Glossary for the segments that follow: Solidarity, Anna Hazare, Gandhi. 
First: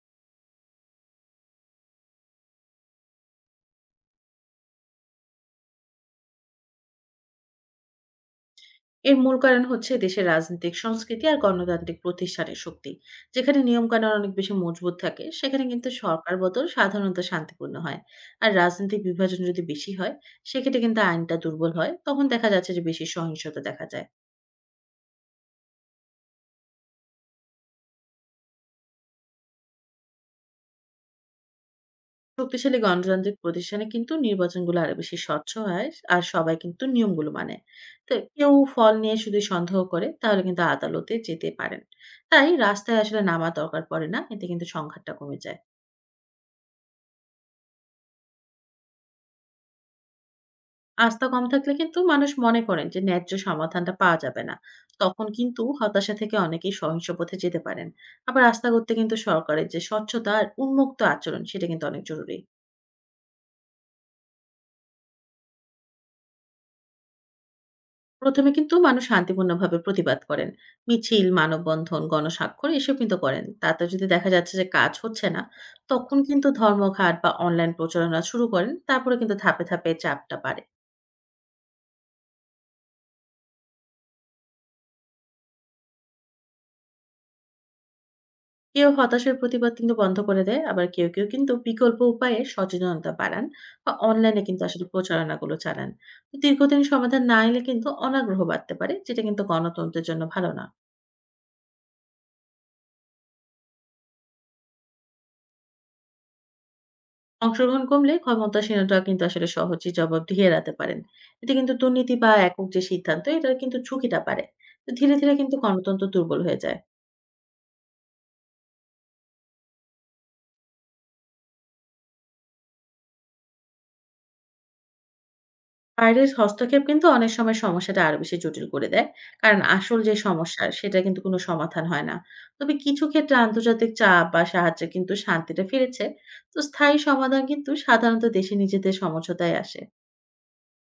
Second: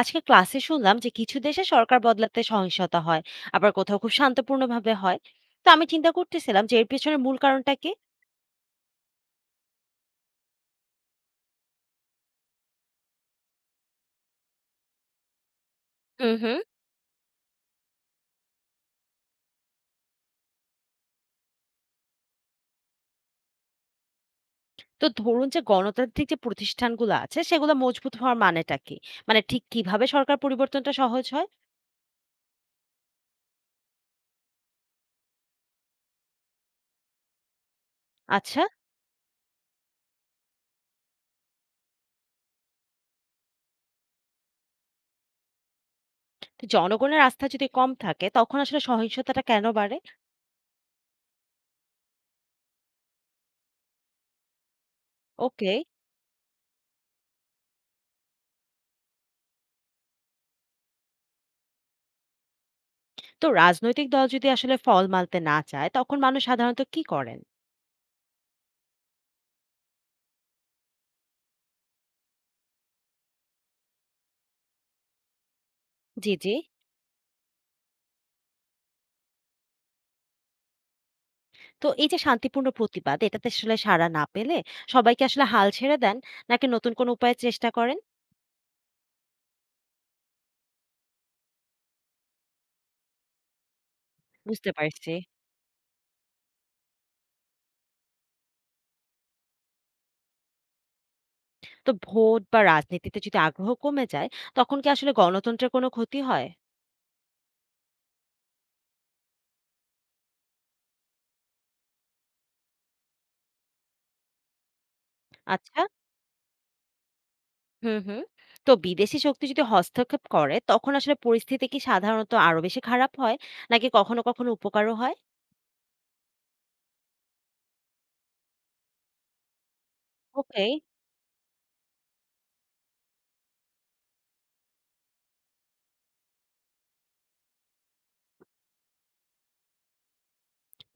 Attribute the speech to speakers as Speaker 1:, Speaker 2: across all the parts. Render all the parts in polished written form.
Speaker 1: আজকে ক্লাসে শুনলাম যে কিছু দেশে সরকার বদলাতে সহিংসতা হয়, আবার কোথাও খুব শান্তপূর্ণভাবে হয়। তো আমি চিন্তা করতেছিলাম যে এর পেছনে মূল কারণটা কি?
Speaker 2: এর মূল কারণ হচ্ছে দেশের রাজনৈতিক সংস্কৃতি আর গণতান্ত্রিক প্রতিষ্ঠানের শক্তি। যেখানে নিয়মকানুন অনেক বেশি মজবুত থাকে সেখানে কিন্তু সরকার
Speaker 1: হুম হুম
Speaker 2: বদল সাধারণত শান্তিপূর্ণ হয়। আর রাজনৈতিক বিভাজন যদি বেশি হয়, সেক্ষেত্রে কিন্তু আইনটা দুর্বল হয়, তখন দেখা যাচ্ছে যে বেশি সহিংসতা দেখা যায়।
Speaker 1: তো ধরুন যে গণতান্ত্রিক যে প্রতিষ্ঠানগুলো আছে সেগুলো মজবুত হওয়ার মানেটা কি? মানে ঠিক কিভাবে সরকার পরিবর্তনটা সহজ হয়?
Speaker 2: শক্তিশালী গণতান্ত্রিক প্রতিষ্ঠানে কিন্তু নির্বাচনগুলো আরো বেশি স্বচ্ছ হয়। আর সবাই কিন্তু নিয়মগুলো মানে। তো কেউ
Speaker 1: আচ্ছা।
Speaker 2: ফল নিয়ে শুধু সন্দেহ করে, তাহলে কিন্তু আদালতে যেতে পারেন। তাই রাস্তায় আসলে নামা দরকার পড়ে না, এতে কিন্তু সংঘাতটা কমে যায়।
Speaker 1: তো জনগণের আস্থা যদি কম থাকে তখন আসলে সহিংসতাটা কেন বাড়ে?
Speaker 2: আস্থা কম থাকলে কিন্তু মানুষ মনে করেন যে ন্যায্য সমাধানটা পাওয়া যাবে না। তখন কিন্তু
Speaker 1: ওকে।
Speaker 2: হতাশা থেকে অনেকেই সহিংস পথে যেতে পারেন। আবার আস্থা করতে কিন্তু সরকারের যে স্বচ্ছতা আর উন্মুক্ত আচরণ, সেটা কিন্তু অনেক জরুরি।
Speaker 1: তো রাজনৈতিক দল যদি আসলে ফল মানতে না চায় তখন মানুষ সাধারণত কি করেন?
Speaker 2: প্রথমে কিন্তু মানুষ শান্তিপূর্ণভাবে প্রতিবাদ করেন। মিছিল, মানববন্ধন, গণস্বাক্ষর এসব কিন্তু করেন। তাতে যদি দেখা যাচ্ছে যে কাজ হচ্ছে না, তখন
Speaker 1: জি
Speaker 2: কিন্তু
Speaker 1: জি।
Speaker 2: ধর্মঘাট বা অনলাইন প্রচারণা শুরু করেন। তারপরে কিন্তু ধাপে, ধাপে চাপটা বাড়ে।
Speaker 1: তো এই যে শান্তিপূর্ণ প্রতিবাদ এটাতে আসলে সাড়া না পেলে সবাই কি আসলে হাল ছেড়ে দেন, নাকি নতুন কোনো উপায়ে চেষ্টা করেন?
Speaker 2: কেউ হতাশার প্রতিবাদ কিন্তু বন্ধ করে দেয়, আবার কেউ কেউ কিন্তু বিকল্প উপায়ে সচেতনতা বাড়ান বা অনলাইনে কিন্তু
Speaker 1: বুঝতে
Speaker 2: আসলে
Speaker 1: পারছি।
Speaker 2: প্রচারণাগুলো চালান। তো দীর্ঘদিন সমাধান না এলে কিন্তু অনাগ্রহ বাড়তে পারে, যেটা কিন্তু গণতন্ত্রের জন্য ভালো না।
Speaker 1: তো ভোট বা রাজনীতিতে যদি আগ্রহ কমে যায় তখন কি আসলে গণতন্ত্রের কোনো ক্ষতি হয়?
Speaker 2: অংশগ্রহণ কমলে ক্ষমতাসীনতা কিন্তু আসলে সহজেই জবাবদিহি এড়াতে পারেন। এতে কিন্তু দুর্নীতি বা একক যে সিদ্ধান্ত, এটা কিন্তু ঝুঁকিটা বাড়ে। তো ধীরে ধীরে কিন্তু
Speaker 1: আচ্ছা।
Speaker 2: গণতন্ত্র দুর্বল হয়ে যায়।
Speaker 1: হুম, হুম। তো বিদেশি শক্তি যদি হস্তক্ষেপ করে তখন আসলে পরিস্থিতি কি সাধারণত আরো বেশি খারাপ হয়, নাকি কখনো, কখনো উপকারও হয়?
Speaker 2: বাইরের হস্তক্ষেপ কিন্তু অনেক সময় সমস্যাটা আরো বেশি জটিল করে দেয়। কারণ আসল যে সমস্যা,
Speaker 1: ওকে,
Speaker 2: সেটা কিন্তু কোনো সমাধান হয় না। তবে কিছু ক্ষেত্রে আন্তর্জাতিক চাপ বা সাহায্যে কিন্তু শান্তিটা ফিরেছে। তো স্থায়ী সমাধান কিন্তু সাধারণত দেশে নিজেদের সমঝোতায় আসে।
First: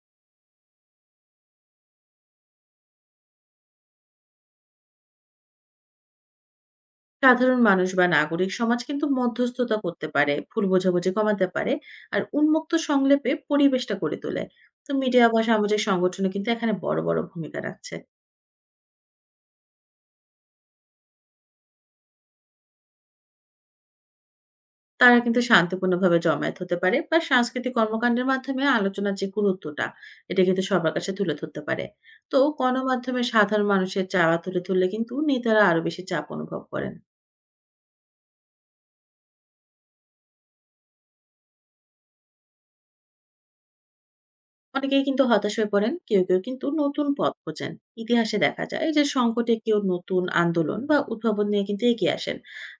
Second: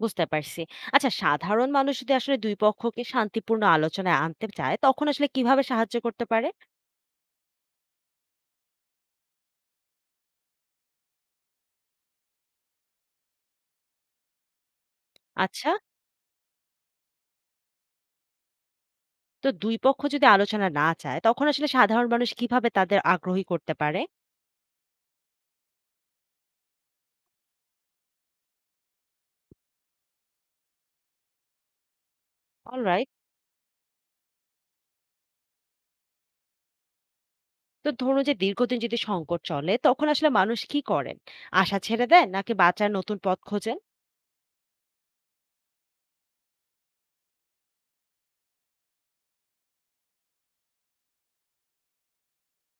Speaker 1: বুঝতে পারছি। আচ্ছা, সাধারণ মানুষ যদি আসলে ২ পক্ষকে শান্তিপূর্ণ আলোচনায় আনতে চায় তখন আসলে কিভাবে সাহায্য করতে পারে?
Speaker 2: সাধারণ মানুষ বা নাগরিক সমাজ কিন্তু মধ্যস্থতা করতে পারে, ভুল বোঝাবুঝি কমাতে পারে, আর উন্মুক্ত সংলাপে পরিবেশটা গড়ে তোলে। তো মিডিয়া বা
Speaker 1: আচ্ছা।
Speaker 2: সামাজিক সংগঠনও কিন্তু এখানে বড়, বড় ভূমিকা রাখছে।
Speaker 1: তো ২ পক্ষ যদি আলোচনা না চায়, তখন আসলে সাধারণ মানুষ কিভাবে তাদের আগ্রহী করতে পারে?
Speaker 2: তারা কিন্তু শান্তিপূর্ণভাবে জমায়েত হতে পারে বা সাংস্কৃতিক কর্মকাণ্ডের মাধ্যমে আলোচনার যে গুরুত্বটা, এটা কিন্তু সবার কাছে তুলে ধরতে পারে। তো
Speaker 1: অলরাইট।
Speaker 2: গণমাধ্যমে সাধারণ মানুষের চাওয়া তুলে ধরলে কিন্তু নেতারা আরো বেশি চাপ অনুভব করেন।
Speaker 1: তো ধরুন যে দীর্ঘদিন যদি সংকট চলে, তখন আসলে মানুষ কি করেন? আশা ছেড়ে দেন নাকি বাঁচার নতুন পথ খোঁজেন?
Speaker 2: অনেকেই কিন্তু হতাশ হয়ে পড়েন, কেউ কেউ কিন্তু নতুন পথ খোঁজেন। ইতিহাসে দেখা যায় যে সংকটে কেউ নতুন আন্দোলন বা উদ্ভাবন নিয়ে কিন্তু এগিয়ে আসেন।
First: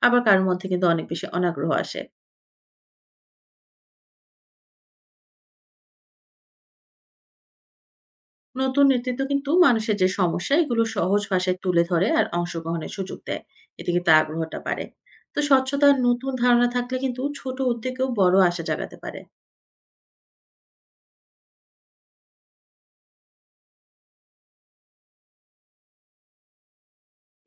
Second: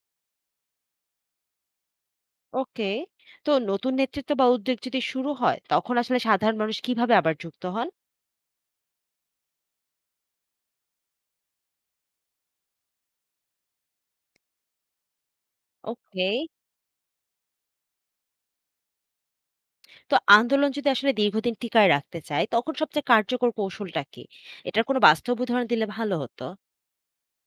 Speaker 2: আবার কারোর মধ্যে কিন্তু অনেক বেশি অনাগ্রহ আসে।
Speaker 1: ওকে। তো নতুন নেতৃত্ব বা উদ্যোগ যদি শুরু হয়, তখন আসলে সাধারণ মানুষ কিভাবে আবার যুক্ত হন?
Speaker 2: নতুন নেতৃত্ব কিন্তু মানুষের যে সমস্যা, এগুলো সহজ ভাষায় তুলে ধরে আর অংশগ্রহণের সুযোগ দেয়। এতে কিন্তু আগ্রহটা বাড়ে। তো স্বচ্ছতার
Speaker 1: ওকে।
Speaker 2: নতুন ধারণা থাকলে কিন্তু ছোট উদ্যোগেও বড় আশা জাগাতে পারে।
Speaker 1: তো আন্দোলন যদি আসলে দীর্ঘদিন টিকায় রাখতে চায়, তখন সবচেয়ে কার্যকর কৌশলটা কি? এটার কোনো বাস্তব উদাহরণ দিলে ভালো হতো।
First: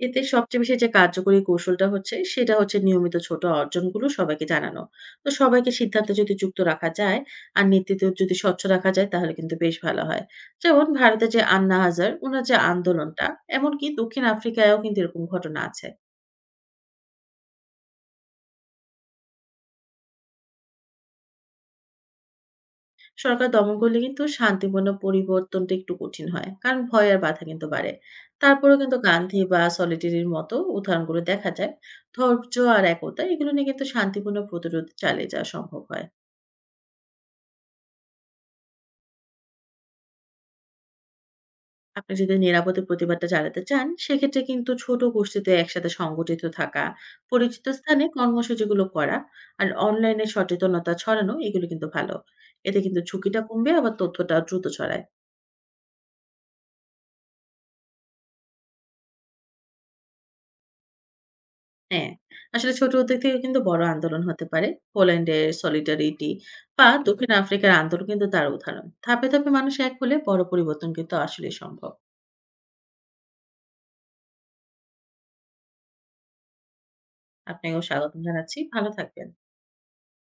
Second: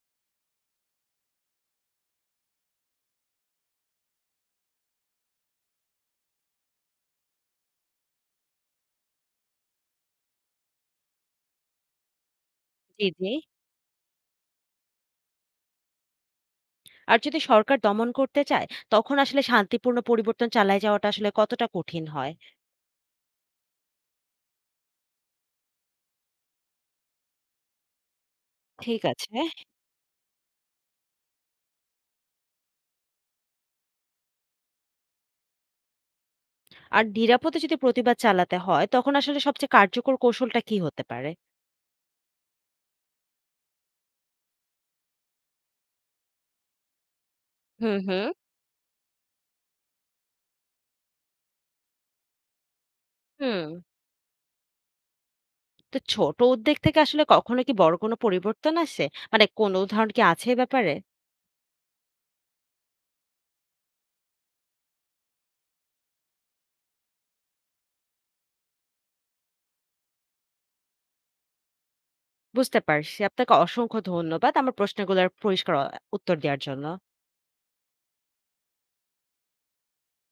Speaker 2: এতে সবচেয়ে বেশি যে কার্যকরী কৌশলটা হচ্ছে, সেটা হচ্ছে নিয়মিত ছোট অর্জনগুলো সবাইকে জানানো। তো সবাইকে সিদ্ধান্তে যদি যুক্ত রাখা যায় আর নেতৃত্ব যদি স্বচ্ছ রাখা যায়, তাহলে কিন্তু বেশ ভালো হয়। যেমন ভারতে যে আন্না হাজার ওনার যে
Speaker 1: জি,
Speaker 2: আন্দোলনটা,
Speaker 1: জি।
Speaker 2: এমনকি দক্ষিণ আফ্রিকায়ও কিন্তু এরকম ঘটনা আছে।
Speaker 1: আর যদি সরকার দমন করতে চায়, তখন আসলে শান্তিপূর্ণ পরিবর্তন চালায় যাওয়াটা আসলে কতটা কঠিন হয়?
Speaker 2: সরকার দমন করলে কিন্তু শান্তিপূর্ণ পরিবর্তনটা একটু কঠিন হয়। কারণ ভয় আর বাধা কিন্তু বাড়ে। তারপরেও কিন্তু
Speaker 1: ঠিক আছে।
Speaker 2: গান্ধী বা সলিটারির মতো উদাহরণগুলো দেখা যায়। ধৈর্য আর একতা, এগুলো নিয়ে কিন্তু শান্তিপূর্ণ প্রতিরোধ চালিয়ে যাওয়া সম্ভব হয়।
Speaker 1: আর নিরাপদে যদি প্রতিবাদ চালাতে হয়, তখন আসলে সবচেয়ে কার্যকর কৌশলটা কি হতে পারে?
Speaker 2: আপনি যদি নিরাপদে প্রতিবাদটা চালাতে চান, সেক্ষেত্রে কিন্তু ছোট গোষ্ঠীতে একসাথে সংগঠিত থাকা, পরিচিত
Speaker 1: হুম
Speaker 2: স্থানে
Speaker 1: হুম
Speaker 2: কর্মসূচিগুলো করা আর অনলাইনে সচেতনতা ছড়ানো, এগুলো কিন্তু ভালো। এতে কিন্তু ঝুঁকিটা
Speaker 1: হুম
Speaker 2: কমবে, আবার তথ্যটা দ্রুত ছড়ায়।
Speaker 1: তো ছোট উদ্যোগ থেকে আসলে কখনো কি বড় কোনো পরিবর্তন আসে? মানে কোন উদাহরণ কি আছে এ ব্যাপারে?
Speaker 2: হ্যাঁ, আসলে ছোট উদ্যোগ থেকে কিন্তু বড় আন্দোলন হতে পারে। পোল্যান্ডের সলিডারিটি বা দক্ষিণ আফ্রিকার আন্দোলন কিন্তু তার উদাহরণ। ধাপে, ধাপে মানুষ এক হলে বড় পরিবর্তন কিন্তু আসলেই সম্ভব।
Speaker 1: বুঝতে পারছি। আপনাকে অসংখ্য ধন্যবাদ আমার প্রশ্নগুলোর পরিষ্কার উত্তর দেওয়ার জন্য।
Speaker 2: আপনাকেও স্বাগতম জানাচ্ছি। ভালো থাকবেন।